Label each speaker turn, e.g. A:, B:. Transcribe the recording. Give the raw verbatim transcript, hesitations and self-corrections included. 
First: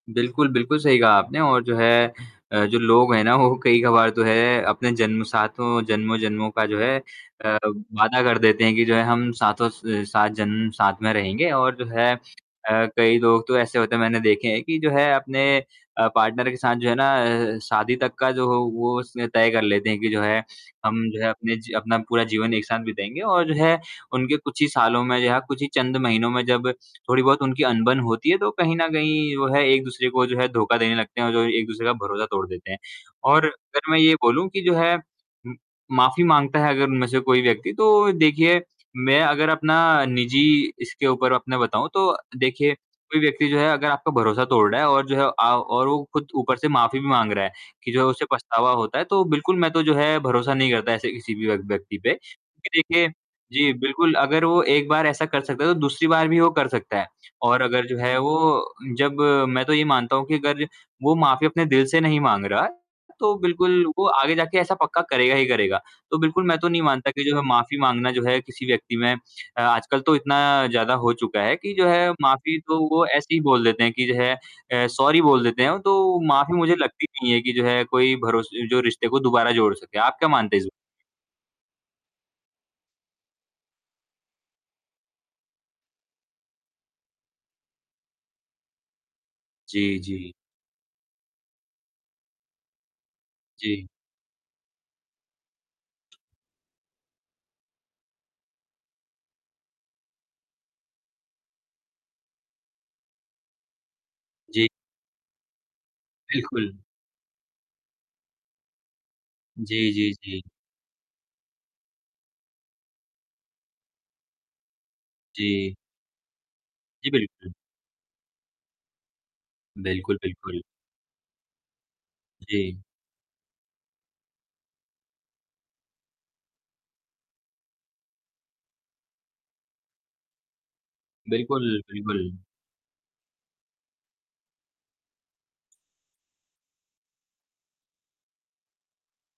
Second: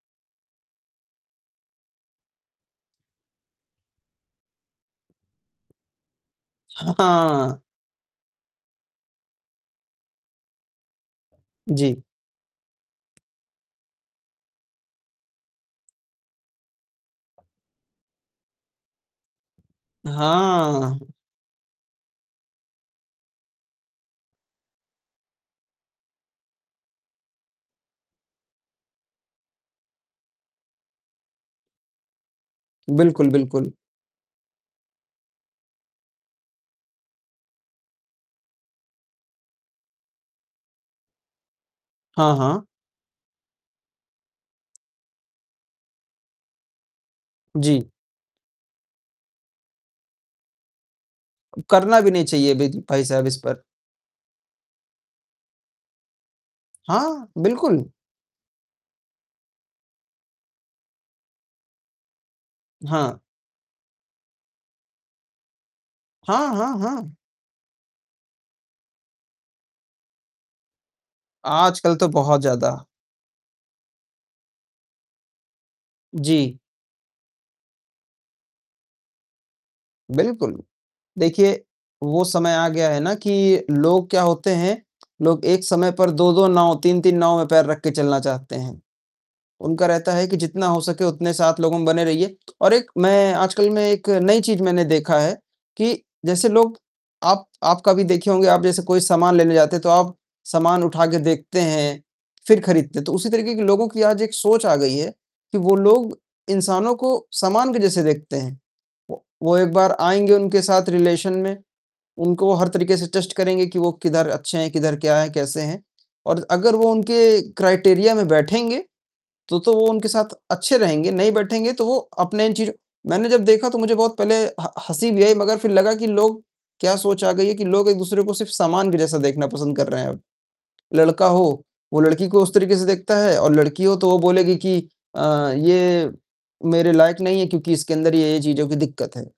A: बिल्कुल, बिल्कुल सही कहा आपने और जो है अ, जो लोग हैं ना वो कई-कभार तो है, अपने जन्म सातों जन्मों-जन्मों का जो
B: ह
A: है, अ,
B: हाँ।
A: अब वादा कर देते हैं कि जो है हम साथों स सात जन्म साथ में रहेंगे और जो
B: जी।
A: है, अ, कई लोग तो ऐसे होते हैं मैंने देखे हैं कि जो है अपने अ, पार्टनर के साथ जो है ना, अ, शादी तक का जो हो वो उसने तय कर लेते हैं कि जो है हम
B: हाँ।
A: जो है अपने जी अपना पूरा जीवन एक साथ बिताएँगे और जो है उनके कुछ ही सालों में जो है, कुछ ही चंद महीनों में जब थोड़ी-बहुत उनकी अनबन होती है तो कहीं न कहीं वो है एक-दूसरे को जो है धोखा देने लगते हैं और जो एक-दूसरे का भरोसा तोड़ देते हैं।
B: बिल्कुल,
A: और
B: बिल्कुल।
A: अगर मैं ये बोलूँ कि जो है उम, माफ़ी माँगता है अगर उनमें से कोई व्यक्ति तो देखिए मैं अगर अपना निजी इसके ऊपर अपना बताऊँ तो
B: हाँ, हाँ।
A: देखिए कोई व्यक्ति जो है अगर आपका भरोसा तोड़ रहा है और जो है आव और वो खुद ऊपर से माफ़ी भी माँग रहा है
B: जी।
A: कि जो है उसे पछतावा होता है, तो बिल्कुल मैं तो जो है भरोसा नहीं करता ऐसे किसी भी व्य व्यक्ति
B: करना भी
A: पे,
B: नहीं चाहिए बीज
A: क्योंकि
B: भाई
A: देखिए
B: साहब इस पर।
A: जी, बिल्कुल, अगर वो एक बार ऐसा कर सकता है तो दूसरी बार भी वो कर सकता है।
B: हाँ,
A: और
B: बिल्कुल।
A: अगर जो है वो जब मैं तो ये मानता हूँ कि अगर वो माफ़ी अपने दिल से नहीं माँग रहा है,
B: हाँ।
A: तो बिल्कुल वो आगे जा के ऐसा पक्का करेगा ही करेगा। तो बिल्कुल
B: हाँ,
A: मैं तो
B: हाँ,
A: नहीं मानता
B: हाँ।
A: कि जो है माफ़ी माँगना जो है किसी व्यक्ति में अ, आजकल तो इतना ज़्यादा हो चुका है कि जो
B: आजकल तो
A: है
B: बहुत
A: माफ़ी तो
B: ज़्यादा।
A: वो ऐसे ही बोल देते हैं कि जो है अ, सॉरी बोल देते हैं। तो
B: जी।
A: माफ़ी मुझे लगती नहीं है कि जो है कोई भरोस जो रिश्ते को दोबारा जोड़ सके। आप क्या मानते
B: बिल्कुल।
A: हैं इस में
B: देखिए, वो समय आ गया है ना कि लोग क्या होते हैं, लोग एक समय पर दो दो नाव, तीन-तीन नाव में पैर रख के चलना चाहते हैं। उनका
A: जी,
B: रहता है
A: जी।
B: कि जितना हो सके उतने साथ लोगों में बने रहिए। और एक मैं आजकल में
A: जी।
B: एक नई चीज़ मैंने देखा है कि जैसे लोग आप आप कभी देखे होंगे आप जैसे कोई सामान लेने जाते हैं तो आप सामान उठा के देखते हैं, फिर खरीदते हैं, तो उसी तरीके की लोगों की आज एक सोच
A: जी।
B: आ गई है कि वो लोग
A: बिल्कुल।
B: इंसानों को सामान के जैसे देखते हैं। वो वो एक
A: जी,
B: बार
A: जी,
B: आएँगे
A: जी।
B: उनके साथ रिलेशन में, उनको हर तरीके से टेस्ट करेंगे कि वो किधर अच्छे हैं, किधर क्या है, कैसे
A: जी।
B: हैं और अगर वो
A: जी,
B: उनके
A: बिल्कुल।
B: क्राइटेरिया में बैठेंगे तो, तो वो उनके
A: बिल्कुल,
B: साथ
A: बिल्कुल।
B: अच्छे रहेंगे, नहीं बैठेंगे तो वो अपने इन चीज़ों
A: जी।
B: मैंने जब देखा तो मुझे बहुत पहले ह हँसी भी आई मगर फिर लगा कि लोग क्या सोच आ गई है कि लोग एक-दूसरे को सिर्फ़ सामान के जैसा देखना पसंद कर रहे हैं अब। लड़का हो,
A: बिल्कुल,
B: वो लड़की को
A: बिल्कुल।
B: उस तरीके से देखता है और लड़की हो तो वो बोलेगी कि अ, ये मेरे लायक नहीं है क्योंकि इसके अंदर ये-ये चीज़ों की दिक्कत है।